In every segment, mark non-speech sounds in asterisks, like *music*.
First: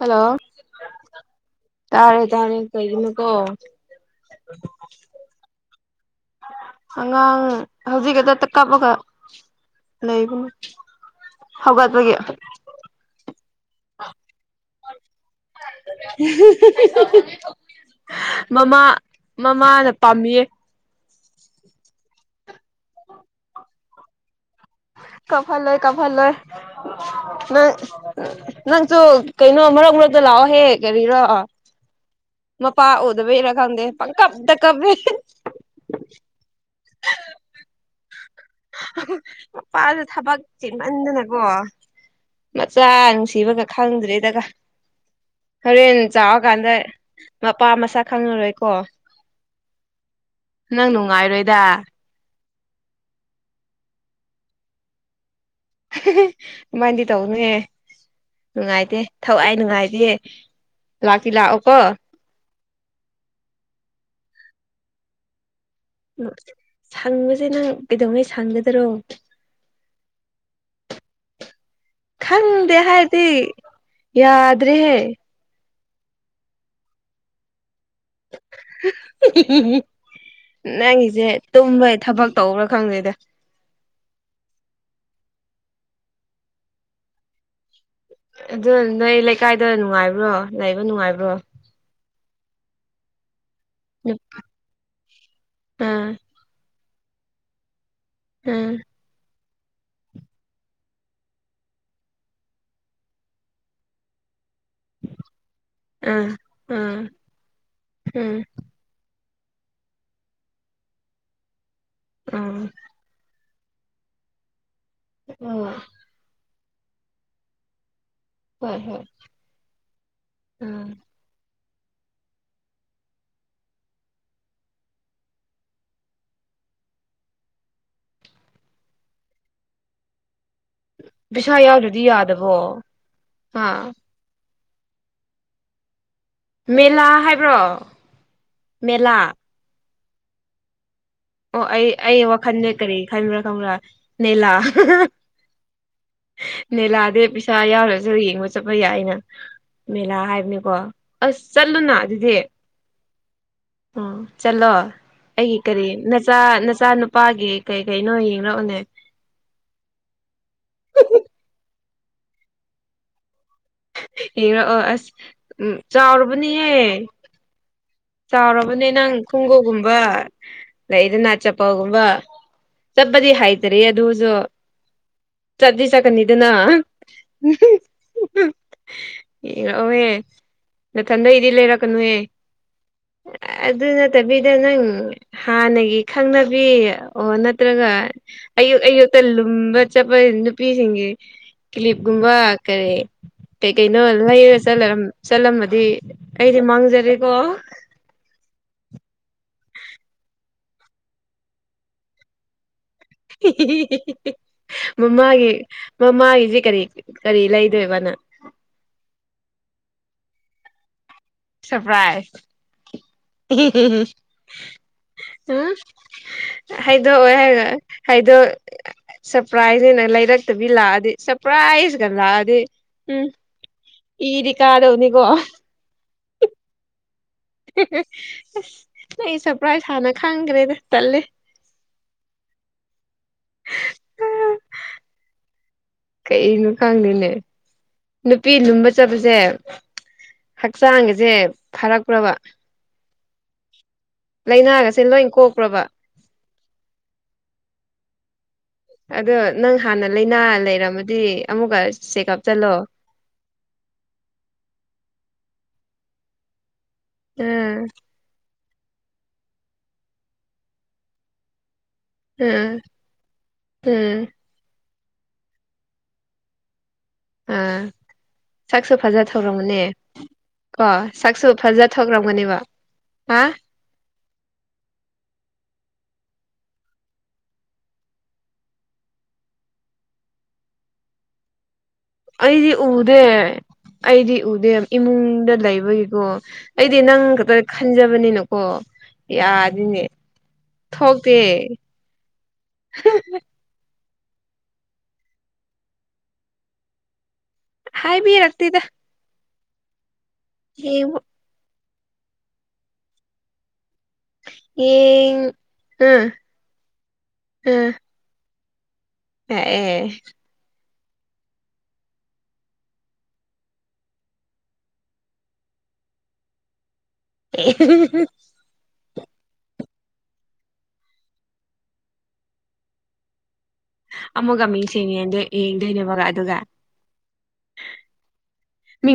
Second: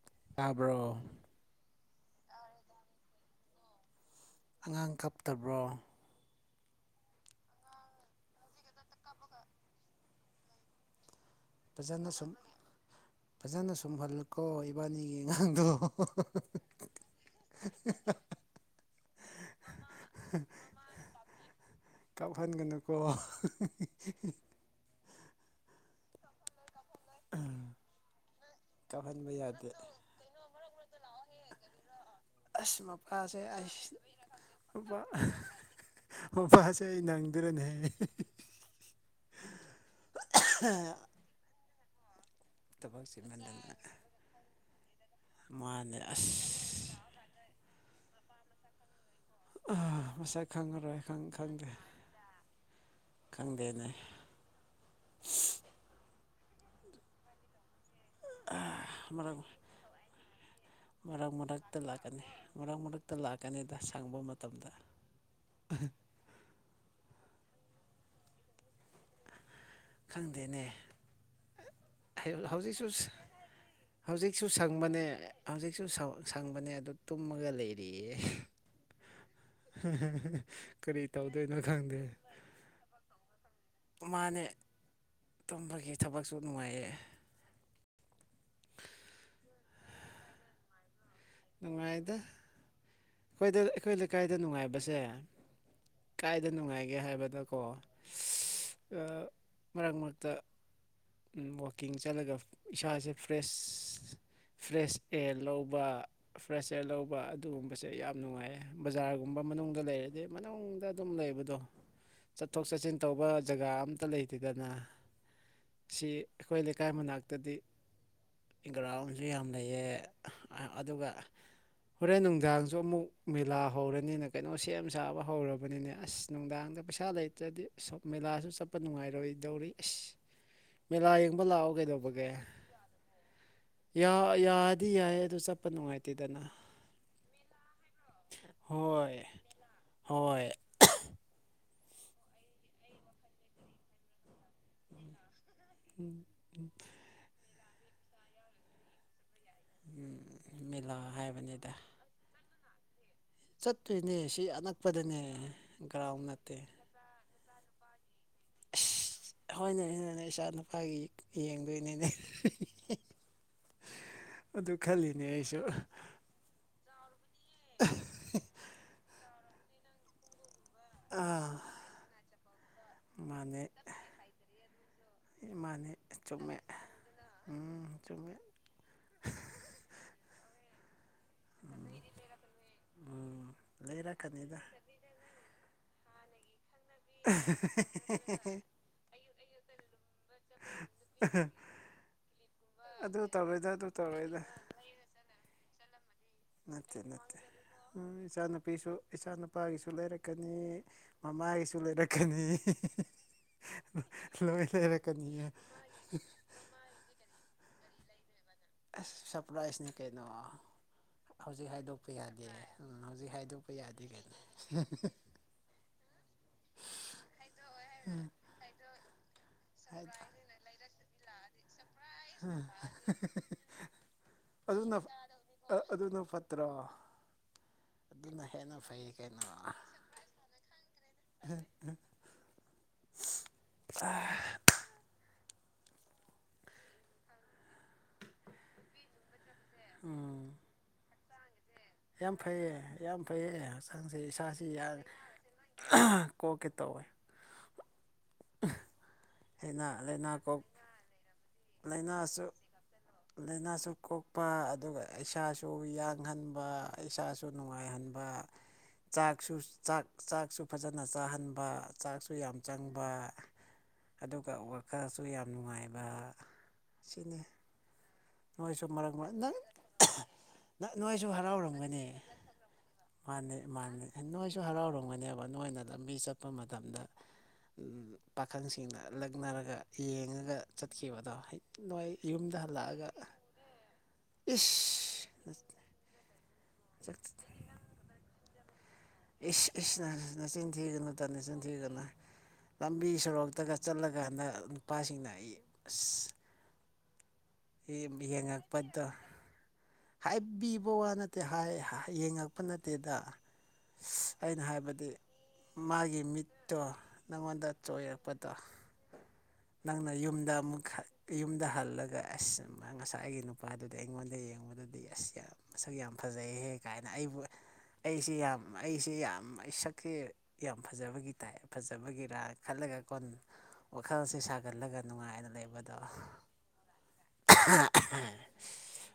hello ꯇꯥꯕ꯭ꯔꯣ ꯇꯥꯔꯦ ꯇꯥꯔꯦ ꯀꯩꯅ ꯀꯣ ꯑꯉꯥꯡ ꯀꯞꯇꯕ꯭ꯔꯣ ꯑꯉꯥꯡ ꯍꯧꯖꯤꯛꯗ ꯀꯥꯄꯒ ꯂꯩꯕ ꯐꯖꯅ ꯍꯧꯒꯗꯕꯒꯤ ꯁꯨꯝ ꯐꯖꯅ ꯁꯨꯝꯍꯜꯂꯨꯀꯣ ꯏꯕꯥꯅꯤꯒꯤ ꯑꯉꯥꯡꯗꯣ ꯃꯃꯥ ꯃꯃꯥꯅ ꯄꯥꯝꯃꯤꯌꯦ ꯀꯥꯞꯍꯟꯒꯅꯨꯀꯣ ꯀꯚ ꯂꯣꯏ ꯀꯥꯚꯥ ꯂꯣꯏ *inaudible* ꯅꯪ ꯅꯪꯁꯨ ꯀꯥꯞꯍꯟꯕ ꯀꯩꯅꯣ ꯌꯥꯗꯦ ꯃꯔꯛ ꯃꯔꯛꯇ ꯂꯥꯛꯑꯣꯍꯦ ꯀꯔꯤꯔꯣ ꯃ ꯑꯁ ꯄꯥ ꯃꯄꯥꯁꯦ ꯑꯣꯗꯕꯔ ꯈꯥꯗ ꯑꯩꯁ ꯀꯕꯗ ꯀꯚꯦ ꯑꯣ ꯃꯥꯁꯦ ꯑꯩ ꯅꯪꯗꯨꯔꯅꯦꯍ ꯃꯄꯥꯗ ꯊꯕꯛ ꯆꯦꯟꯃꯟꯗꯅꯀꯣ ꯃꯆꯥ ꯊꯕꯛ ꯅꯨꯡꯁꯤꯕꯒ ꯆꯤꯟꯃꯟꯗꯅ ꯈꯪꯗ꯭ꯔꯦꯗꯒ ꯍꯣꯔꯦꯟ ꯃꯥꯅꯦ ꯆꯥꯔꯀꯥꯟꯗ ꯑꯁ ꯃꯄꯥ ꯃꯁꯛ ꯈꯪꯉꯔꯣꯏꯀꯣ ꯑ ꯉꯁꯥꯏ ꯅꯪ ꯈꯪꯉꯔꯣꯏ ꯅꯨꯡꯉꯥꯏꯔꯣꯏꯗ ꯈꯪꯗꯦ ꯈꯪꯗꯦꯅꯦ ꯃꯥꯏꯗꯤ ꯇꯧꯅꯦ ꯅꯨꯡꯉꯥꯏꯇꯦ ꯃꯔꯛ ꯊꯋꯥꯏ ꯅꯨꯡꯉꯥꯏꯇꯦ ꯃꯔꯛ ꯂꯥꯛꯇꯤ ꯃꯔꯛꯇ ꯂꯥꯛꯑꯣꯀꯣ ꯂꯥꯛꯀꯅꯤ ꯃꯔꯛ ꯃꯔꯛꯇ ꯂꯥꯛꯀꯅꯤꯗ ꯁꯪꯕ ꯃꯇꯝꯗ ꯁꯪꯕꯁꯦ ꯅꯪ ꯀꯩꯗꯧꯉꯩ ꯁꯪꯒꯗꯔꯣ ꯈꯪꯗꯦꯅꯦ ꯈꯪꯗꯦ ꯍꯧꯖꯤꯛꯁꯨ ꯍꯥꯏꯔꯗꯤ ꯍꯧꯖꯤꯛꯁꯨ ꯌꯥꯗ꯭ꯔꯦꯍꯦ ꯁꯪꯕꯅꯦ ꯍꯧꯖꯤꯛ ꯁꯨ ꯁꯪꯕꯅꯦ ꯑꯗꯨ ꯇꯨꯝꯃꯒ ꯂꯩꯔꯤꯌꯦ *inaudible* ꯀꯔꯤ ꯅꯪꯒꯤꯁꯦ ꯇꯧꯗꯣꯏꯅꯣ ꯇꯨꯝꯕꯩ ꯈꯪꯗꯦ ꯊꯕꯛ ꯇꯧꯕ꯭ꯔꯥ ꯈꯪꯗꯣꯏꯗ ꯃꯥꯅꯦ ꯇꯝꯕꯒꯤ ꯊꯕꯛꯁꯨ ꯅꯨꯡꯉꯥꯏꯌꯦ ꯑꯗꯨ ꯅꯣꯏ ꯂꯩꯀꯥꯏꯗ ꯅꯨꯡꯉꯥꯏꯕ꯭ꯔꯣ ꯂꯩꯕ ꯅꯨꯡꯉꯥꯏꯕ꯭ꯔꯣ ꯅꯨꯡꯉꯥꯏꯗ ꯑꯩꯈꯣꯏꯗ ꯑꯩꯈꯣꯏ ꯂꯩꯀꯥꯏꯗ ꯅꯨꯡꯉꯥꯏꯕꯁꯦ ꯑꯥ ꯀꯥꯏꯗ ꯅꯨꯡꯉꯥꯏꯒꯦ ꯍꯥꯏꯕꯗꯀꯣ ꯑꯥ ꯃꯔꯛ ꯃꯨꯛꯇ ꯋꯥꯛꯀꯤꯡ ꯆꯠꯂꯒ ꯏꯁꯥꯁꯦ ꯐ꯭ꯔꯦꯁ ꯐ꯭ꯔꯦꯁ ꯑꯦꯌꯥꯔ ꯂꯧꯕ ꯑꯥ ꯐ꯭ꯔꯦꯁ ꯑꯦꯌꯥꯔ ꯑꯥ ꯂꯧꯕ ꯑꯗꯨꯒꯨꯝꯕꯁꯦ ꯌꯥꯝ ꯎꯝ ꯅꯨꯡꯉꯥꯏꯌꯦ ꯕꯖꯥꯔꯒꯨꯝꯕ ꯂꯩ ꯆꯠꯊꯣꯛ ꯎꯝ ꯆꯠꯁꯤꯟ ꯇꯧꯕ ꯖꯒꯥ ꯑꯝꯇ ꯂꯩꯇꯦꯗꯅ ꯑꯣ ꯁꯤ ꯑꯩꯈꯣꯏ ꯂꯩꯀꯥꯏ ꯃꯅꯥꯛꯇꯗꯤ ꯍꯣꯏ ꯍꯣꯏ ꯒ꯭ꯔꯥꯎꯟꯁꯨ ꯌꯥꯝ ꯂꯩꯌꯦ ꯎꯝ ꯑꯗꯨꯒ ꯍꯣꯔꯦꯟ ꯅꯨꯡꯗꯥꯡꯁꯨ ꯑꯃꯨꯛ ꯃꯦꯂꯥ ꯍꯧꯔꯅꯤꯅ ꯀꯩꯅꯣ ꯁꯦꯝ ꯁꯥꯕ ꯍꯧꯔꯕꯅꯤꯅꯦ ꯑꯁ ꯅꯨꯡꯗꯥꯡꯗ ꯄꯩꯁꯥ ꯂꯩꯇ꯭ꯔꯗꯤ ꯃꯦꯂꯥꯁꯨ ꯆꯠꯄ ꯅꯨꯡꯉꯥꯏꯔꯣꯏꯗꯧꯔꯤ ꯑꯁ ꯃꯦꯂꯥ ꯌꯦꯡꯕ ꯄꯩꯁꯥ ꯂꯥꯛꯑꯣ ꯌꯥꯎꯗ꯭ꯔꯗꯤ ꯀꯩꯗꯧꯕꯒꯦ ꯌꯥꯗꯕꯣ ꯍꯥ ꯑꯗꯨꯗꯤ ꯌꯥꯏ ꯑꯗꯨ ꯆꯞꯄ ꯅꯨꯡꯉꯥꯏꯤꯗꯅꯣ ꯃꯦꯂꯥ ꯍꯥꯏꯕ꯭ꯔꯣ ꯃꯦꯂꯥ ꯍꯣꯏ ꯍꯣꯏ ꯑꯣ ꯑꯩ ꯑꯩ ꯋꯥꯈꯜꯗ ꯀꯔꯤ ꯈꯟꯕ꯭ꯔꯥ ꯈꯪꯕ꯭ꯔꯥ ꯅꯅꯤꯂꯥ ꯅꯅꯤꯂꯥꯗ ꯄ ꯆꯆꯥ ꯌꯥꯎꯔꯁꯨ ꯌꯦꯡꯕ ꯆꯠꯄ ꯌꯥꯏꯅ ꯃꯦꯂꯥ ꯎꯝ, ꯍꯥꯏꯕꯅꯤꯀꯣ ꯃꯦꯂꯥ ꯑꯁ ꯍꯥꯏꯕꯅꯤꯗ ꯆꯠꯂꯨꯅ ꯑꯗꯨꯗꯤ ꯆꯠꯇꯣꯏꯅꯦ ꯑꯣ ꯁꯤ ꯆꯠꯂꯣ ꯑꯅꯛꯄꯗꯅꯦ ꯑꯩꯒꯤ ꯀꯔꯤ ꯒ꯭ꯔꯥꯎꯟ ꯅꯆꯥ ꯅꯠꯇꯦ ꯅꯆꯥꯅꯨꯄꯥꯒꯤ ꯀꯩ ꯀꯩꯅꯣ ꯌꯦꯡꯔꯛꯑꯣꯅꯦ ꯍꯣꯏꯅꯦ ꯍꯅꯦ ꯏꯆꯥ ꯅꯨꯄꯥꯒꯤ ꯌꯦꯡꯕ ꯅꯤꯅꯦ ꯏꯡꯔꯛꯑꯣ ꯑꯁ ꯎꯝ ꯆꯥꯎꯨꯔꯕꯅꯦꯍꯦ ꯆꯥꯎꯔꯕꯅꯦ ꯅꯪ ꯈꯣꯡꯒꯨꯞꯒꯨꯝꯕ ꯂꯩꯗꯅꯥꯠ ꯑꯥ ꯆꯄꯒꯨꯝꯕ ꯆꯞꯄꯗꯤ ꯃꯥꯅꯦ ꯍꯥꯏꯥꯏꯇꯔꯤ ꯑꯗꯣꯁꯨ ꯆꯥꯕꯤ ꯃꯥꯅꯦ ꯁꯀꯅꯤꯗꯅ ꯆꯨꯝꯃꯦ ꯎꯝ ꯆꯨꯝꯃꯦ ꯏꯔꯛꯑꯣꯍꯦ ꯅꯊꯟꯗꯩꯗꯤ ꯂꯩꯔꯛꯀꯅꯨꯍꯦ ꯎꯝ ꯑꯗꯨ ꯅꯠꯇꯕꯤꯗ ꯂꯩꯔꯛꯀꯅꯤꯗ ꯅꯪ ꯍꯥꯟꯅꯒꯤ ꯈꯪꯅꯕꯤ ꯑꯣ ꯅꯠꯇ꯭ꯔꯒ ꯑꯌꯨꯛ ꯑꯌꯨꯛꯇ ꯂꯨꯝꯕ ꯆꯠꯄ ꯅꯨꯄꯤꯁꯤꯡꯒꯤ ꯀꯤꯂꯤꯞꯀꯨꯝꯕ ꯀꯔꯤ ꯑꯗꯨ ꯇꯧꯔꯣꯏꯗ ꯀꯩ ꯑꯗꯨ ꯀꯩꯅꯣ ꯇꯧꯔꯣꯏꯗ ꯂꯩꯔꯂ ꯆꯠꯂꯝꯃꯗꯤ ꯀꯩꯗꯤ ꯅꯠꯇꯦ ꯃꯥꯡꯖꯔꯦꯀꯣ ꯅꯠꯇꯦ ꯏꯆꯥꯅꯨꯄꯤꯁꯨ ꯏꯆꯥꯅꯨꯄꯥꯒꯤꯁꯨ ꯂꯩꯔꯛꯀꯅꯤ ꯃꯃꯥꯒꯤꯁꯨ ꯂꯩꯔꯛꯀꯅꯤ ꯂꯣꯏ ꯂꯩꯔꯛꯀꯅꯤꯌꯦ ꯃꯃꯥꯒꯤ ꯃꯃꯥꯒꯤꯁꯤꯦ ꯀꯔꯤ ꯀꯔꯤ ꯏꯂ ꯏꯗꯣꯏꯦ ꯋꯥꯅꯥ ꯁꯄ꯭ꯔꯥꯏꯖꯅꯤ ꯀꯩꯩꯅ ꯍꯧꯖꯤꯛ ꯍꯥꯏꯗꯣꯛꯄ ꯁꯔꯄ꯭ꯔꯥꯏꯖ ꯌꯥꯗꯦ ꯎꯝ ꯍꯧꯖꯤꯛ ꯍꯥꯏꯗꯣꯛꯄ ꯌꯥꯗꯦ ꯀꯩꯅꯣ ꯎꯝ ꯍꯥꯏꯗꯣ ꯑꯣꯏ ꯍꯥꯏ ꯍꯥꯏꯗꯣ ꯁꯔꯄ꯭ꯔꯥꯏꯖꯅ ꯂꯩꯔꯛꯇꯕꯤ ꯂꯥꯛꯑꯗꯤ ꯄ꯭ꯔꯥꯏꯁ ꯀꯗꯗꯤ ꯎꯝ ꯏꯗꯤ ꯀꯥꯗꯧꯅꯤꯀꯣ ꯀꯇ꯭ꯔꯥ ꯑꯁ ꯅ ꯁꯔꯄ꯭ꯔꯥꯏꯖ ꯍꯥꯟꯅ ꯈꯪꯈ꯭ꯔꯦꯗ ꯆꯠꯂꯦ ꯑ ꯀꯩꯅꯣ ꯈꯪꯗꯣꯏꯅꯦ ꯅꯨꯄꯤ ꯂꯨꯝꯕ ꯆꯠꯄꯁꯦ ꯎꯝ ꯍꯛꯆꯥꯡꯒꯁꯦ ꯐꯔꯛꯄ꯭ꯔꯕ ꯌꯥꯝ ꯐꯩꯌꯦ ꯌꯥꯝ ꯐꯩꯌꯦ ꯍꯛꯥꯡꯁꯦ ꯏꯁꯥꯁꯤ ꯌꯥꯝ ꯂꯥꯏꯅꯥꯒꯁꯦ ꯂꯣꯏ ꯀꯣꯛꯄ꯭ꯔꯕ ꯀꯣꯛꯀꯦ ꯇꯧꯋꯦ ꯑꯗꯣ ꯅꯪ ꯂꯥꯏꯅꯥ ꯍꯥꯟꯅ ꯂꯥꯏꯅꯥ ꯀꯣꯛ ꯂꯩꯔꯝꯃꯗꯤ ꯑꯃꯨꯛꯀ ꯆꯦꯛꯑꯞ ꯂꯥꯏꯅꯥꯁꯨ ꯆꯠꯂꯣ ꯂꯥꯏꯅꯥꯁꯨ ꯀꯣꯛꯄ ꯑꯗꯨꯒ ꯏꯁꯥꯁꯨ ꯁꯨ ꯌꯥꯡꯍꯟꯕ ꯏꯁꯥꯁꯨ ꯎꯝ ꯅꯨꯡꯉꯥꯏꯍꯟꯕ ꯆꯥꯛꯁꯨ ꯆꯥꯛ ꯆꯥꯛꯁꯨ ꯐꯖꯅ ꯆꯥꯍꯟꯕ ꯆꯥꯛꯁꯨ ꯌꯥꯝ ꯎꯝ ꯆꯪꯕ ꯎꯝ ꯑꯗꯨꯒ ꯋꯥꯈꯜꯁꯨ ꯌꯥꯝ ꯅꯨꯡꯉꯥꯏꯕ ꯁꯤꯅꯤ ꯑꯥ ꯅꯣꯏꯁꯨ ꯁꯛꯁꯨ ꯃꯔꯛ ꯐꯖ ꯃꯔꯛ ꯅꯪ ꯊꯧꯔꯝꯒꯅꯦ ꯀꯣ ꯁꯛꯁꯨ ꯐꯖ ꯊꯧꯔꯝꯒꯅꯦꯕ ꯍꯥ ꯃꯥꯅ ꯅꯣꯏꯁꯨ ꯍꯔꯥꯎꯔꯝꯒꯅꯦꯕ ꯅꯣꯏꯅ ꯂꯝꯕꯤ ꯆꯠꯄ ꯃꯇꯝꯗ ꯄꯥꯈꯪꯁꯤꯡꯅ ꯂꯛꯅꯔꯒ ꯌꯦꯡꯉꯒ ꯆꯠꯈꯤꯕꯗꯣ ꯅꯣꯏ ꯌꯨꯝꯗ ꯍꯜꯂꯛꯑꯒ ꯑꯦ ꯑꯩꯗꯤ ꯎꯗꯦ ꯏꯁ ꯏꯃꯨꯡꯗ ꯂꯩꯕꯒꯤꯀꯣ ꯑꯩꯗꯤ ꯅꯪ ꯈꯛꯇ ꯈꯟꯖꯕꯅꯤꯅꯀꯣ ꯌꯥꯗꯤꯅꯦ ꯅ ꯆꯤꯟꯊꯒꯅ ꯊꯣꯛꯇꯦ ꯇꯅ ꯆꯤꯟꯊꯒ ꯂꯝꯕꯤ ꯁꯣꯔꯣꯛꯇꯒ ꯆꯠꯂꯒ ꯍꯟꯗꯛ ꯅꯨꯄꯥꯁꯤꯡꯅ ꯑꯩ ꯑꯁ ꯏꯉꯄꯣ ꯍꯥꯏꯕꯤꯔꯛꯇꯦꯗ ꯍꯥꯏꯕꯤꯕ ꯋꯥ ꯌꯦꯡꯕ ꯅꯠꯇꯦ ꯍꯥꯏ ꯌꯦꯡꯉꯛꯄ ꯅꯠꯇꯦꯗ ꯑꯩꯅ ꯍꯥꯏꯕꯗꯤ ꯌꯦꯡ ꯃꯥꯒꯤ ꯑꯥ ꯃꯤꯠꯇꯣ ꯅꯪꯉꯣꯟꯗ ꯑꯥ ꯆꯣꯏꯔꯛꯄꯗꯣ ꯑꯦ ꯅꯪꯅ ꯌꯨꯝꯗ ꯑꯃꯨꯛ ꯌꯨꯝꯗ ꯍꯜꯂꯒ ꯑꯁ ꯉꯁꯥꯏ ꯑꯩꯒꯤ ꯅꯨꯄꯥꯗꯨꯗ ꯑꯩꯉꯣꯟꯗ ꯌꯦꯡꯕꯗꯗꯤ ꯑꯁ ꯌꯥꯝ ꯃꯁꯛ ꯌꯥꯝ ꯐꯖꯩ ꯍꯦꯛ ꯀꯥꯏꯅ ꯑꯩꯕꯨ ꯑꯩꯁꯤ ꯌꯥꯝ ꯑꯩꯁꯤ ꯁꯤ ꯌꯥꯝ ꯑꯩ ꯁꯛꯁ ꯌꯥꯝ ꯐꯖꯕꯒꯤ ꯇꯥꯏ ꯐꯖꯕꯒꯤꯔ ꯈꯜꯂꯒ ꯀꯣꯟ ꯋꯥꯈꯜꯁꯦ ꯑꯃꯨꯛꯀ ꯃꯤꯁꯦ ꯁꯥꯒꯠꯂꯒ ꯌꯦꯗ ꯅꯨꯡꯉꯥꯏꯅ ꯂꯩꯕꯗꯣ ꯌꯦꯡꯗꯣꯏꯅꯦꯕꯒ ꯑꯗꯨꯒ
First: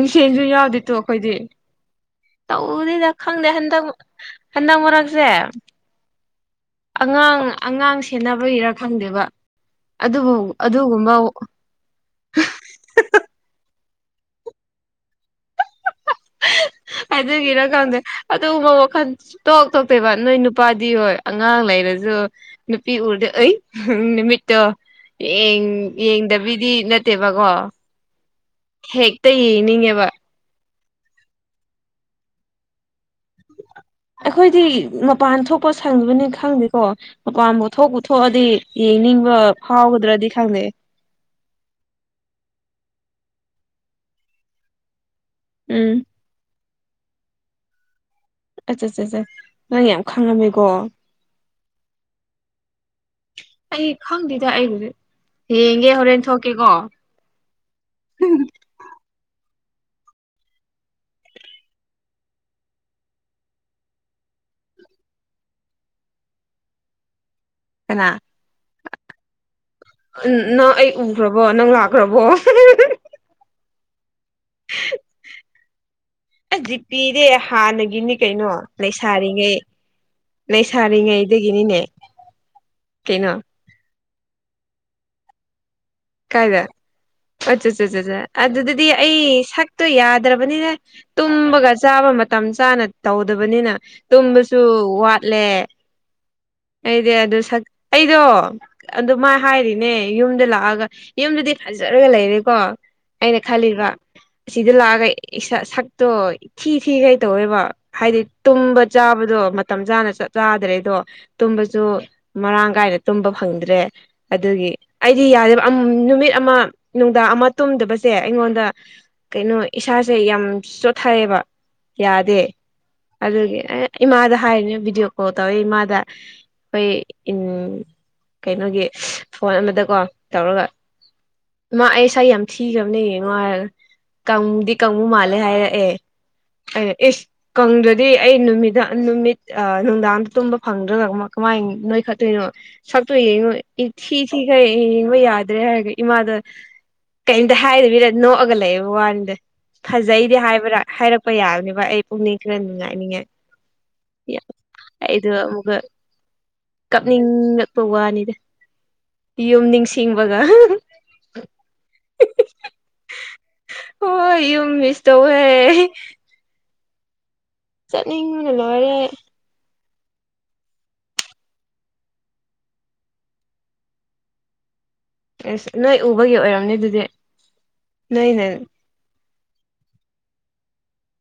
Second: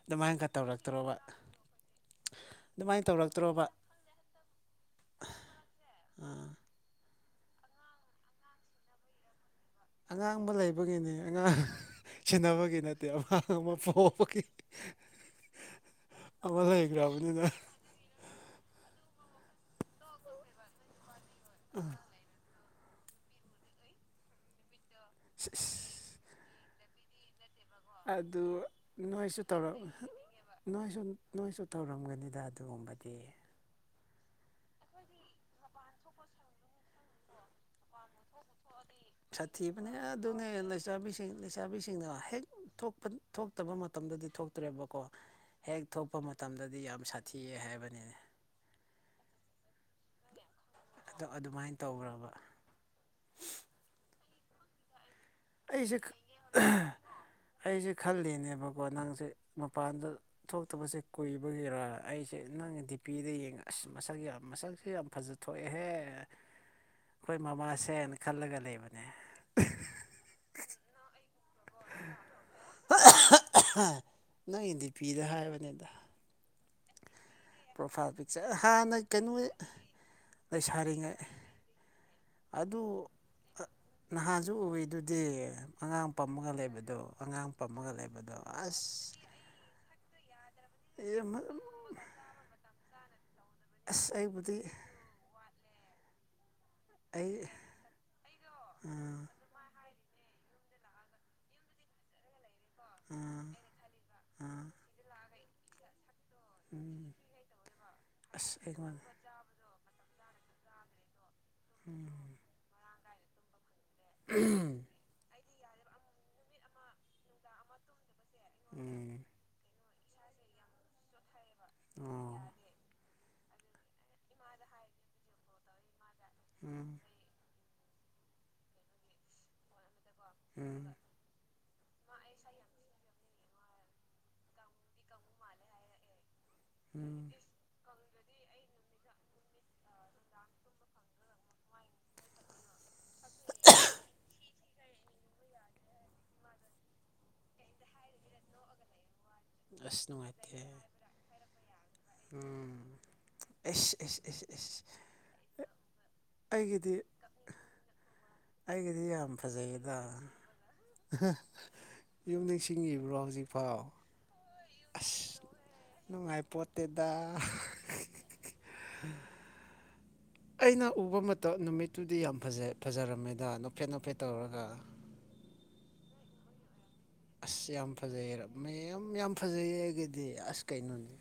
ꯑꯗꯨꯃꯥꯏꯅꯒ ꯇꯧꯔꯛꯇ꯭ꯔꯣꯕ ꯑꯗꯨꯃꯥꯏꯅ ꯇꯧꯗꯤꯗ ꯈꯪꯗꯦ ꯇꯧꯔꯛꯇ꯭ꯔꯣꯕ ꯍꯟꯗꯛ ꯍꯟꯗꯛ ꯃꯔꯛꯁꯦ ꯑꯥ ꯑꯉꯥꯡ ꯑꯉꯥꯡ ꯁꯦꯟꯅꯕꯒꯤꯔ ꯈꯪꯗꯦꯕ ꯑꯗꯨꯕꯨ ꯑꯉꯥꯡꯕ ꯂꯩꯕꯒꯤꯅꯤ ꯑꯗꯨꯒꯨꯝꯕ ꯑꯉꯥꯡ ꯁꯦꯟꯅꯕꯒꯤ ꯅꯠꯇꯦ ꯑꯃꯥꯡꯕ ꯍ ꯑꯗꯒꯤ ꯏꯔ ꯀꯗꯦ ꯑꯗꯨꯒꯨꯝꯕ ꯋꯥꯈꯟ ꯇꯣꯛ ꯇꯣꯛꯇꯣꯏꯕ ꯅꯣꯏ ꯅꯨꯄꯥꯗꯤ ꯍꯣꯏ ꯑꯉꯥꯡ ꯂꯩꯔꯁꯨ ꯅꯨꯄꯤ ꯎꯔꯗ ꯑꯩ ꯅꯨꯃꯤꯠꯇꯣ ꯌꯦꯡꯗꯕꯤ ꯗꯤ ꯅꯠꯇꯦꯕꯀꯣ ꯑꯗꯨ ꯅꯣꯏ ꯍꯦꯛꯇ ꯁ ꯇꯔ ꯌꯦꯡꯅꯤꯡꯉꯦꯕ ꯅꯣꯏꯁꯨ ꯅꯣꯏꯁꯨ ꯇꯧꯔꯝꯒꯅꯤꯗ ꯑꯗꯨꯒꯨꯝꯕꯗꯤ ꯑꯩꯈꯣꯏꯗꯤ ꯃꯄꯥꯟ ꯊꯣꯛꯄ ꯁꯪꯕꯅꯤ ꯈꯪꯗꯦꯀꯣ ꯃꯄꯥꯟꯕꯨ ꯊꯣꯛꯄꯊꯑ ꯁꯥꯊꯤꯕꯅꯦ ꯑꯗꯨꯅꯦ ꯈꯪꯗꯦ ꯂꯩꯁꯥꯕꯤꯁꯤꯡ ꯂꯩꯁꯥꯕꯤꯁꯤꯡꯅ ꯍꯦꯛ ꯊꯣꯛꯄ ꯊꯣꯛꯇꯕ ꯃꯇꯝꯗꯗꯤ ꯊꯣꯛꯇ꯭ꯔꯦꯕꯀꯣ ꯍꯦꯛ ꯎꯝ ꯊꯣꯛꯄ ꯃꯇꯝꯗꯗꯤ ꯗꯤ ꯌꯥꯝ ꯁꯥꯊꯤꯑ ꯍꯥꯏꯕꯅꯤꯅꯦ ꯆꯠꯁꯦ ꯅꯪ ꯌꯥꯝ ꯈꯪꯉꯝꯃꯦ ꯑꯗꯣ ꯑꯗꯨꯃꯥꯏꯅ ꯇꯧꯈꯔꯕ ꯆꯏꯒꯗꯦ ꯑꯩꯁꯦ ꯑꯩꯁꯦ ꯈꯜꯂꯤꯅꯦꯕꯀꯣ ꯅꯪꯁꯦ ꯃꯄꯥꯟꯗ ꯊꯣꯛꯇꯕꯁꯦ ꯀꯨꯏꯕꯒꯤꯔ ꯑꯩꯁꯦ ꯅꯪ ꯗꯤ ꯄꯤꯗ ꯌꯦꯡꯉ ꯑꯁ ꯃꯁꯛ ꯌꯥꯝ ꯃꯁꯁꯦ ꯌꯥꯝ ꯐꯖ ꯊꯣꯛꯑꯦꯍꯦ ꯑꯩꯈꯣꯏ ꯀꯅꯥ ꯃꯃꯥꯁꯦꯅ ꯈꯜꯂꯒ ꯂꯩꯕꯅꯦ ꯎꯝ ꯅꯪ ꯑꯩ ꯎꯈ꯭ꯔꯕꯣ ꯅꯪ ꯂꯥꯛꯈ꯭ꯔꯕꯣ ꯅꯪꯒꯤꯗꯤ ꯄꯤꯗ ꯍꯥꯏꯕꯅꯤꯗ ꯑꯖꯤ ꯄꯤꯔꯦ ꯄ꯭ꯔꯣꯐꯥꯏꯜ ꯍꯥꯟꯅꯒꯤꯅꯤ ꯀꯩꯅꯣ ꯄꯤꯛꯆꯔ ꯍꯥꯟꯅ ꯀꯩꯅꯣ ꯂꯩꯁꯥꯔꯤꯉꯩ ꯂꯩ ꯂꯩꯁꯥꯔꯤꯉꯩ ꯁꯥꯔꯤꯉꯩꯗꯒꯤꯅꯤꯅꯦ ꯀꯩꯅꯣ ꯅꯍꯥꯁꯨ ꯎꯕꯗꯨꯗꯤ ꯀꯥꯏꯗ ꯑꯣ ꯂꯩꯕꯗꯣ ꯑꯠꯠ ꯑꯗꯨꯗꯤ ꯑꯁ ꯑꯩ ꯁꯛꯇꯣ ꯌꯥꯗ꯭ꯔꯕꯅꯤꯅꯦ ꯇꯨꯝꯕꯒ ꯆꯥꯕ ꯃꯇꯝ ꯆꯥꯅ ꯇꯧꯗꯕꯅꯤꯅ ꯑꯁ ꯑꯩꯕꯨꯗꯤ ꯇꯨꯝꯕꯁꯨ ꯋꯥꯠꯂꯦ ꯑꯩꯗꯤ ꯑꯗꯨ ꯑꯩ ꯑꯩꯗꯣ ꯑꯥ ꯑꯗꯨꯃꯥꯏ ꯍꯥꯏꯔꯤꯅꯦ ꯌꯨꯝꯗ ꯂꯥꯛꯑꯒ ꯌꯨꯝꯗꯨꯗꯤ ꯐꯖꯔꯒ ꯂꯩꯔꯦꯀꯣ ꯑꯩꯅ ꯑꯥ ꯈꯜꯂꯤꯕ ꯑꯥ ꯑꯁꯤꯗ ꯂꯥꯛꯑꯒ ꯏꯁꯥ ꯁꯛ ꯇꯣ ꯊꯤ ꯊꯤ ꯎꯝ ꯀꯩ ꯇꯧꯋꯦꯕ ꯍꯥꯏꯗꯤ ꯑꯁ ꯇꯨꯝꯕ ꯑꯩꯉꯣꯟꯗ ꯆꯥꯕꯗꯣ ꯃꯇꯝ ꯆꯥꯅ ꯆ ꯆꯥꯗ꯭ꯔꯦ ꯑꯗꯣ ꯇꯨꯝꯕꯁꯨ ꯎꯝ ꯃꯔꯥꯡ ꯀꯥꯏꯅ ꯇꯨꯝꯕ ꯐꯪꯗ꯭ꯔꯦ ꯑꯗꯨꯒꯤ ꯑꯩꯗꯤ ꯌꯥꯗꯦꯕ ꯅꯨꯃꯤꯠ ꯑꯃ ꯅꯨꯡꯗꯥꯡ ꯑꯃ ꯇꯨꯝꯗꯕ ꯁꯦ ꯑꯩꯉꯣꯟꯗ ꯎꯝ ꯀꯩꯅꯣ ꯏꯁꯥꯁꯦ ꯌꯥꯝ ꯆꯣꯠꯊꯩꯌꯦꯕ ꯌꯥꯗꯦ ꯑꯣ ꯑꯗꯨꯒꯤ ꯑꯦ ꯏꯃꯥꯗ ꯍꯥꯏꯔꯤꯅꯦ ꯚꯤꯗꯤꯑꯣ ꯀꯣꯜ ꯇꯧꯋꯦ ꯏꯃꯥꯗ ꯎꯝ ꯑꯩꯈꯣꯏ ꯀꯩꯅꯣꯒꯤ ꯐꯣꯟ ꯑꯃꯗꯀꯣ ꯇꯧꯔꯒ ꯎꯝ ꯃꯥ ꯑꯩꯁꯥ ꯌꯥꯝ ꯊꯤꯈꯕꯅꯦꯉꯅꯨꯡꯉꯥꯏ ꯀꯥꯡꯗꯤ ꯀꯥꯡꯕꯨ ꯃꯥꯜꯂꯦ ꯍꯥꯏꯔꯛꯑꯦ ꯑꯩꯅ ꯎꯝ ꯏꯁ ꯗꯤ ꯑꯩ ꯅꯨꯃꯤ ꯅꯨꯃꯤꯠ ꯅꯨꯡꯗꯥꯡꯗ ꯇꯨꯝꯕ ꯐꯪꯗ꯭ꯔꯅ ꯀꯃꯥꯏ ꯅꯣꯏꯈꯠꯇꯣꯏꯅꯣ ꯏ ꯊꯤ ꯊ ꯀ ꯌꯥꯗ꯭ꯔꯦ ꯍꯥꯏꯔꯒ ꯏꯃꯥꯗ ꯀꯩꯝꯇ ꯍꯥꯏꯗꯕꯤꯅ ꯅꯣꯛꯑꯒ ꯂꯩꯑꯦꯕ ꯋꯥꯅꯤꯗ ꯑꯁ ꯐꯖꯩꯗꯤ ꯅꯨꯡꯉꯥꯏꯇꯦ ꯍꯥꯏꯕ ꯍꯥꯏꯔꯛꯄ ꯌꯥꯒꯅꯦꯕ ꯑꯩ ꯄꯨꯛꯅꯤꯡ ꯈꯔ ꯎꯝ ꯅꯨꯡꯉꯥꯏꯅꯤꯡꯉꯥꯏ ꯑꯦꯁ ꯑꯦꯁꯤ ꯑꯦꯁ ꯑꯦꯁ ꯑꯩꯗꯣ ꯑꯃꯨꯛꯀ ꯑꯩꯒꯤꯗꯤ ꯀꯞꯅꯤꯡꯉꯛꯄ ꯋꯥꯅꯤꯗ ꯑꯩꯒꯤꯗꯤ ꯌꯥꯝ ꯌꯨꯝ ꯐꯖꯩꯌꯦꯗ ꯅꯤꯡꯁꯤꯡ ꯒ ꯌꯨꯝ ꯅꯤꯡꯁꯤꯡꯉꯤꯕ꯭ꯔꯣ ꯍꯧꯖꯤꯛꯐꯥꯎ ꯍ ꯃꯤꯁ ꯇꯧ ꯍꯦ ꯐꯠꯇꯦꯗ ꯆꯠꯅꯤꯡꯉꯨꯅꯦ ꯂꯣꯏꯔꯦ ꯑꯩꯅ ꯎꯕ ꯃꯇꯝ ꯅꯨꯃꯤꯠꯇꯨꯗꯤ ꯌꯥꯝ ꯐꯖ ꯐꯖꯔꯝꯃꯤꯗ ꯅꯣꯐꯦꯠ ꯅꯣꯞꯐꯦꯠ ꯇꯧꯔꯒ ꯑꯦꯁ ꯅꯣꯏ ꯎꯕꯒꯤ ꯑꯣꯏꯔꯝꯅꯦ ꯑꯗꯨꯗꯤ ꯑꯁ ꯌꯥꯝ ꯅꯣꯏꯅ ꯐꯖꯩꯔꯥ ꯃꯌꯥꯝ ꯌꯥꯝ ꯐꯖꯩꯌꯦ ꯑꯩꯒꯗꯤ ꯑꯁ ꯀꯩꯅꯣꯅꯦ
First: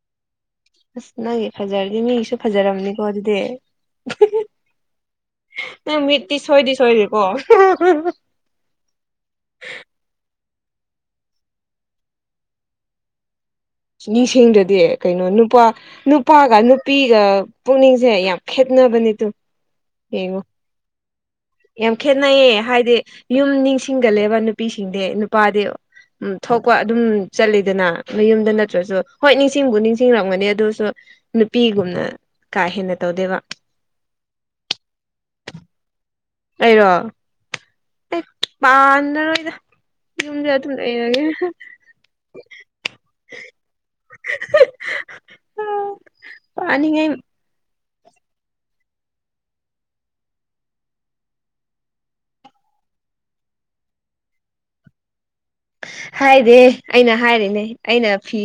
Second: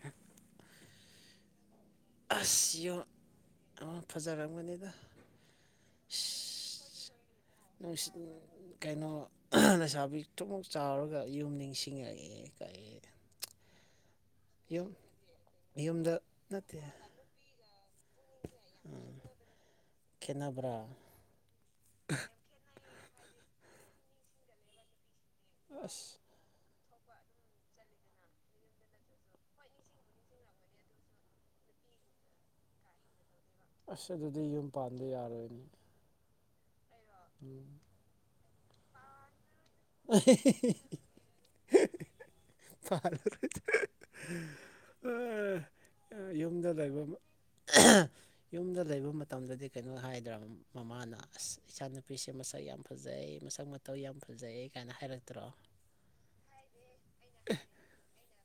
ꯑꯁ ꯅꯪꯒꯤ ꯐꯖꯔꯗꯤꯦ ꯃꯤꯁꯨ ꯑꯁ ꯌꯣ ꯐꯖꯔꯝꯅꯤꯀꯣ ꯑꯗꯨꯗꯤ ꯑꯃ ꯐꯖꯔꯝꯒꯅꯤꯗ ꯎ ꯃꯤꯇ ꯁꯣꯏꯗꯤ ꯑꯁ ꯁꯣꯏꯗꯤꯀꯣ ꯅꯨꯡꯁꯤꯠ ꯑꯗꯨꯨꯝꯃꯛ ꯆꯥꯎꯔꯒ ꯌꯨꯝ ꯅꯤꯡꯁꯤꯡꯉꯛꯑꯦ ꯀꯛꯑꯦ ꯅꯤꯡꯁꯤꯡꯗ꯭ꯔꯗꯤ ꯌꯨꯝ ꯀꯩꯅꯣ ꯅꯨꯄꯥ ꯌꯨꯝꯗ ꯅꯨꯄꯥꯒ ꯅꯠꯇꯦ ꯅꯨꯄꯤꯒ ꯄꯨꯛꯅꯤꯡꯁꯦ ꯌꯥꯝ ꯈꯦꯠꯅ ꯅꯤꯠꯇꯨ ꯍꯦꯒꯣ ꯈꯦꯠꯅꯕ꯭ꯔꯥ ꯌꯥꯝ ꯈꯦꯠꯅꯩꯌꯦ ꯍꯥꯏꯗꯤ ꯌꯨꯝ ꯅꯤꯡꯁꯤꯡꯒꯜꯂꯦꯕ ꯅꯨꯄꯤꯁꯤꯡꯗ ꯄꯥꯗ ꯑꯁ ꯎ ꯊꯣꯛꯄ ꯑꯗꯨꯝ ꯆꯠꯂꯤꯗꯅ ꯃꯌꯨꯝꯗ ꯅꯠꯇ꯭ꯔꯁꯨ ꯍꯣꯏ ꯅꯤꯡꯁꯤꯡꯕꯨ ꯅꯤꯡꯁꯤꯡꯔꯝꯒꯅꯤ ꯑꯗꯨꯁꯨ ꯅꯨꯄꯤꯒꯨꯝꯕ ꯌꯥꯝꯅ ꯀꯥ ꯍꯦꯟꯅ ꯇꯧꯗꯦꯕ ꯑꯁ ꯑꯗꯨꯗꯤ ꯌꯨꯝ ꯄꯥꯟꯕꯗ ꯌꯥꯔꯣꯏꯅꯤ ꯑꯩꯔꯣ ꯎꯝ ꯃꯥꯅꯔꯣꯣꯏꯗ ꯐꯥꯔ ꯌꯨꯝꯗ ꯂꯩꯕ ꯄꯥꯅꯤꯡꯉꯥꯏ ꯌꯨꯝꯗ ꯂꯩꯕ ꯃꯇꯝꯗꯗꯤ ꯀꯩꯅꯣ ꯍꯥꯏꯗ꯭ꯔꯥ ꯃꯃꯥꯅ ꯑꯁ ꯏꯆꯥ ꯅꯨꯨꯄꯤꯁꯦ ꯃꯁꯛ ꯌꯥꯝ ꯐꯖꯩ ꯑꯩ ꯃꯁꯛ ꯃꯇꯧ ꯌꯥꯝ ꯐꯖꯩ ꯀꯥꯏꯅ ꯍꯥꯏꯔꯛꯦ ꯍꯥꯏꯗꯤ ꯑꯩꯅ ꯍꯥꯏꯔꯤꯅꯦ ꯑꯩꯅ ꯐꯤ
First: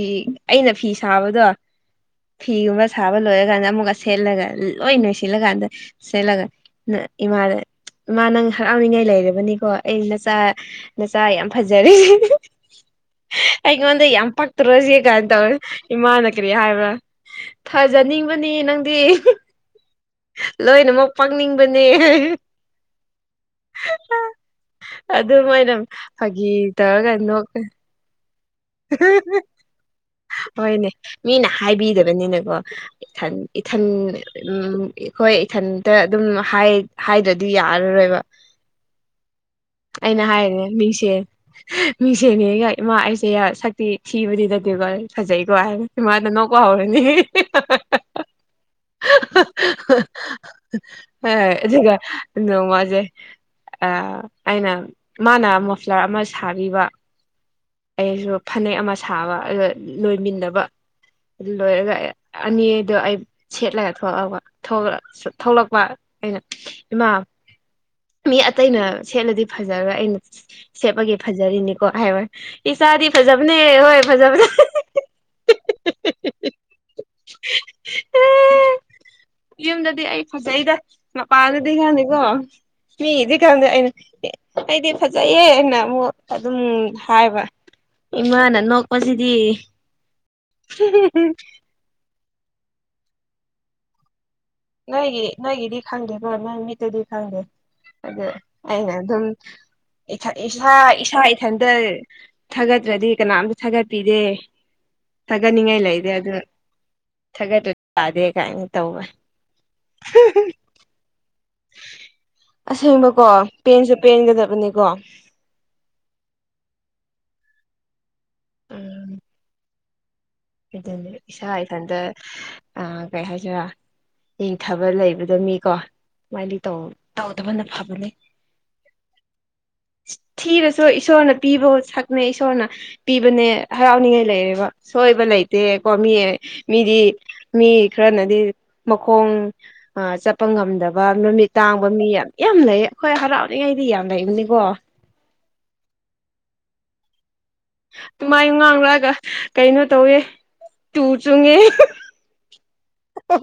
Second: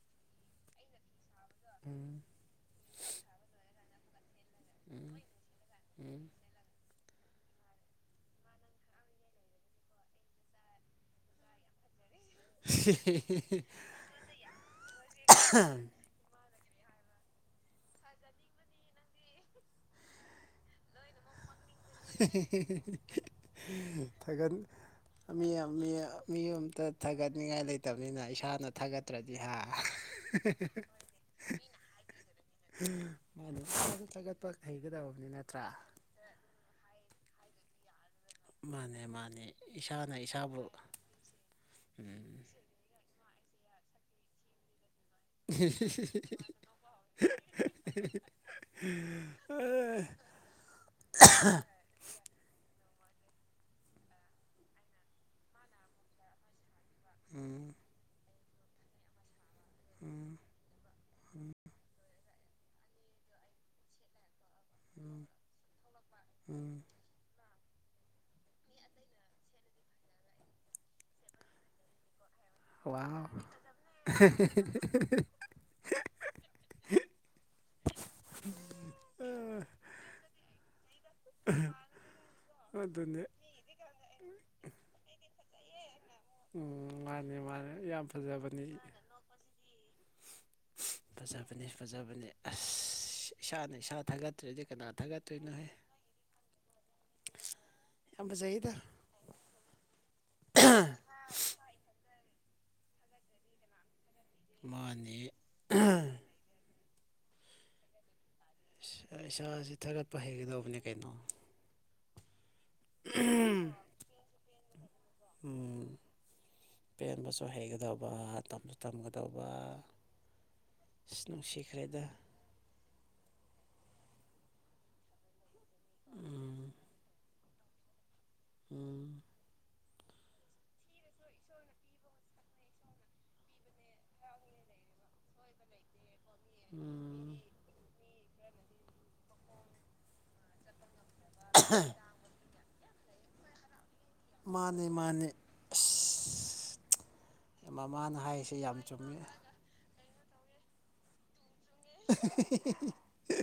ꯑꯩꯅ ꯐꯤ ꯁꯥꯕ ꯑꯗꯣ ꯎꯝ ꯐꯤꯒꯨꯝꯕ ꯁꯥꯕ ꯂꯣꯏꯔꯀꯥꯟꯗ ꯑꯃꯨꯛꯀ ꯁꯦꯠꯂꯒ ꯂꯣꯏ ꯅꯣꯏ ꯎꯝ ꯁꯤꯜꯂꯀꯥꯟꯗ ꯎꯝ ꯁꯤꯠꯂꯒ ꯏꯃꯥ ꯏꯃꯥ ꯅꯪ ꯍꯔꯥꯎꯅꯤꯡꯉꯥꯏ ꯂꯩꯔꯕꯅꯤꯀꯣ ꯑꯩ ꯅꯆꯥ ꯅꯆꯥ ꯌꯥꯝ ꯐꯖꯩ ꯑꯩꯉꯣꯟꯗ ꯌꯥꯝ ꯄꯛꯇꯨꯔꯁꯤ ꯀꯥꯏꯅ ꯇꯧꯔꯦ ꯏꯃꯥꯅ ꯍꯥꯏꯕ꯭ꯔ ꯊꯥꯖꯅꯤꯡꯕꯅꯤ ꯅꯪꯗꯤ ꯂꯣꯏꯅꯃꯛ ꯄꯪꯅꯤꯡ ꯊꯒ ꯃꯤ ꯑꯗꯨꯃꯥꯏꯅ ꯐꯥꯒꯤ ꯑꯃꯝꯇ ꯇꯧꯔꯒ ꯅꯣꯛ ꯊꯥꯒꯠꯅꯤꯡꯉꯥꯏ ꯂꯩꯇꯕꯅꯤꯅ ꯏꯁꯥꯅ ꯊꯥꯒꯠꯇ꯭ꯔꯗꯤ ꯍꯥ ꯍꯣꯏꯅꯦ ꯃꯤꯅ ꯍꯥꯏꯕꯤꯗꯕꯅꯤꯅꯀꯣ ꯏꯊꯟ ꯃꯥꯅꯦ ꯏꯁꯥꯅ ꯊꯥꯒꯠꯄ ꯎ ꯍꯩꯒꯗꯕꯅꯤ ꯑꯩꯈꯣꯏ ꯅꯠꯇ꯭ꯔꯥ ꯏꯊꯟꯇ ꯑꯗꯨꯝ ꯍꯥꯏꯗ꯭ꯔꯗꯤ ꯌꯥꯔꯔꯣꯏꯕ ꯃꯥꯅꯦ ꯃꯥꯅꯦ ꯏꯁꯥꯅ ꯑꯩꯅ ꯏꯁꯥꯕꯨ ꯍꯥꯏꯔꯦ ꯃꯤꯡꯁꯦ ꯎꯝ ꯃꯤꯡꯁꯦꯅꯦꯒ ꯏꯃꯥ ꯑꯩꯁꯦ ꯁꯛꯇꯤ ꯊꯕꯗꯤꯗꯗꯤꯦꯕꯥ ꯐꯖꯩꯀꯣ ꯍꯥꯏꯔ ꯏꯃꯗ ꯅꯣꯛꯄ ꯍꯧꯔꯅꯤ ꯎꯝ ꯍꯖꯤꯒ ꯅ ꯃꯥꯖꯦ ꯑ ꯑꯩꯅ ꯃꯥꯅ ꯃꯣꯐ꯭ꯂꯔ ꯑꯃ ꯁꯥꯕꯤꯕ ꯎꯝ ꯑꯩꯁꯨ ꯐꯅꯦꯛ ꯑꯃ ꯁꯥꯕ ꯑꯗꯨ ꯂꯣꯏꯃꯤꯟꯅꯕ ꯑꯗꯨ ꯂꯣꯏꯔꯒ ꯑꯅꯤꯗꯣ ꯑꯩ ꯁꯦꯠꯂꯒ ꯊꯣꯛꯛꯕ ꯎꯝ ꯊꯣꯛꯂꯛꯄ ꯑꯩꯅ ꯎꯝ ꯏꯃꯥ ꯃꯤ ꯑꯇꯩꯅ ꯁꯦꯠꯂꯗꯤ ꯐꯖꯔꯣꯏ ꯑꯩꯅ ꯁꯦꯠꯄꯒꯤ ꯐꯖꯔꯤꯅꯤꯀꯣ ꯍꯥꯏꯕ ꯋꯥ ꯏꯆꯥꯗꯤ ꯐꯖꯕꯅꯦ ꯍꯣꯏ ꯐꯖꯕꯅꯦ ꯎꯝ ꯌꯨꯝꯗꯗꯤ ꯑꯩ ꯐꯖꯩꯗ ꯃꯄꯥꯥꯟꯗꯗꯤ ꯈꯪꯅꯤꯀꯣ ꯑꯗꯨꯅꯤ ꯃꯤꯗꯤ ꯈꯪꯗꯦ ꯑꯩꯅ ꯑꯩꯗꯤ ꯐꯖꯩꯌꯦꯦ ꯑꯃꯨꯛ ꯑꯗꯨꯝ ꯎꯝ ꯃꯥꯅꯤ ꯍꯥꯏꯕ ꯃꯥꯅꯤ ꯌꯥꯝ ꯏꯃꯥꯅ ꯐꯖꯕꯅꯤ ꯅꯣꯛꯄꯁꯤꯗꯤ ꯐꯖꯕꯅꯤ ꯐꯖꯕꯅꯤ ꯑꯁ ꯏꯁꯥꯅ ꯏꯁꯥ ꯊꯥꯒꯠ ꯅꯪꯒꯤ ꯅꯪꯒꯤꯗꯤ ꯈꯪꯗꯦꯣ ꯅꯪ ꯃꯤꯠꯇꯗꯤ ꯈꯪꯗꯦ ꯌꯥꯝ ꯑꯗ ꯐꯖꯩꯗ ꯑꯅ ꯑꯗꯨꯝ ꯏꯁꯥ ꯏꯁꯥ ꯏꯊꯟꯇ ꯊꯥꯒꯠꯇ꯭ꯔꯗꯤ ꯀꯅꯥꯝꯇ ꯊꯥꯒꯠ ꯄꯤꯗꯦ ꯃꯥꯅꯤ ꯊꯥꯒꯠꯅꯤꯡꯉꯥꯏ ꯂꯩꯗꯦ ꯑꯗꯨ ꯊꯥꯒꯠꯇ ꯇꯥꯗꯦ ꯀꯥꯏꯅ ꯇꯧꯋ ꯆꯁꯤ ꯊꯥꯒꯠꯄ ꯍꯩꯒꯗꯧꯕꯅꯦ ꯀꯩꯅꯣ ꯑꯁꯦꯡꯕꯀꯣ ꯄꯦꯟꯁꯨ ꯄꯦꯟꯒꯗꯕꯅꯤꯀꯣ ꯁ ꯍꯩꯒꯗꯧꯕ ꯇꯞꯁꯨ ꯎꯝ ꯇꯝꯒꯗꯧꯕ ꯑꯗꯨꯅꯦ ꯑꯁ ꯏꯁꯥ ꯏꯊꯟꯇ ꯅꯨꯡꯁꯤꯈ꯭ꯔꯦꯗ ꯑ ꯀꯩ ꯍꯥꯏꯁꯤꯣꯏꯔꯥ ꯏꯪꯊꯕ ꯂꯩꯕꯗ ꯃꯤꯀꯣꯃꯥꯏꯗꯤ ꯎꯝ ꯇꯧꯗꯕꯅ ꯐꯕꯅꯦ ꯎꯝ ꯊꯤꯔꯁꯨ ꯏꯁꯣꯔꯅ ꯄꯤꯕ ꯁꯛꯅꯦ ꯏꯁꯣꯔꯅ ꯄꯤꯕꯅꯦ ꯍꯔꯥꯎꯅꯤꯡꯉꯥꯏ ꯂꯩꯔꯦꯕ ꯁꯣꯏꯕ ꯂꯩꯦ ꯀ ꯃꯤꯗꯤ ꯎꯝ ꯃꯤ ꯈꯔꯅꯗꯤ ꯃꯈꯣꯡ ꯆꯠꯄ ꯉꯝꯗꯕ ꯅꯨꯃꯤꯠ ꯇꯥꯡꯕ ꯃꯤ ꯌꯥꯝ ꯌꯥꯝ ꯂꯩꯌꯦ ꯑꯩꯈꯣꯏ ꯍꯔꯥꯎꯔꯤꯉꯩꯗꯤ ꯌꯥꯝ ꯂꯩꯕꯅꯤꯀꯣ ꯃꯥꯅꯤ ꯃꯥꯅꯤ ꯃꯃꯥꯅ ꯇꯨꯃꯥꯏ ꯍꯥꯏꯔꯤꯁꯦ ꯌꯥꯝ ꯉꯥꯡꯂꯛꯑꯒ ꯆꯨꯝꯃꯤ ꯀꯩꯅꯣ ꯇꯧꯋꯦ ꯇꯨ ꯆꯨꯡꯉꯦ *unintelligible*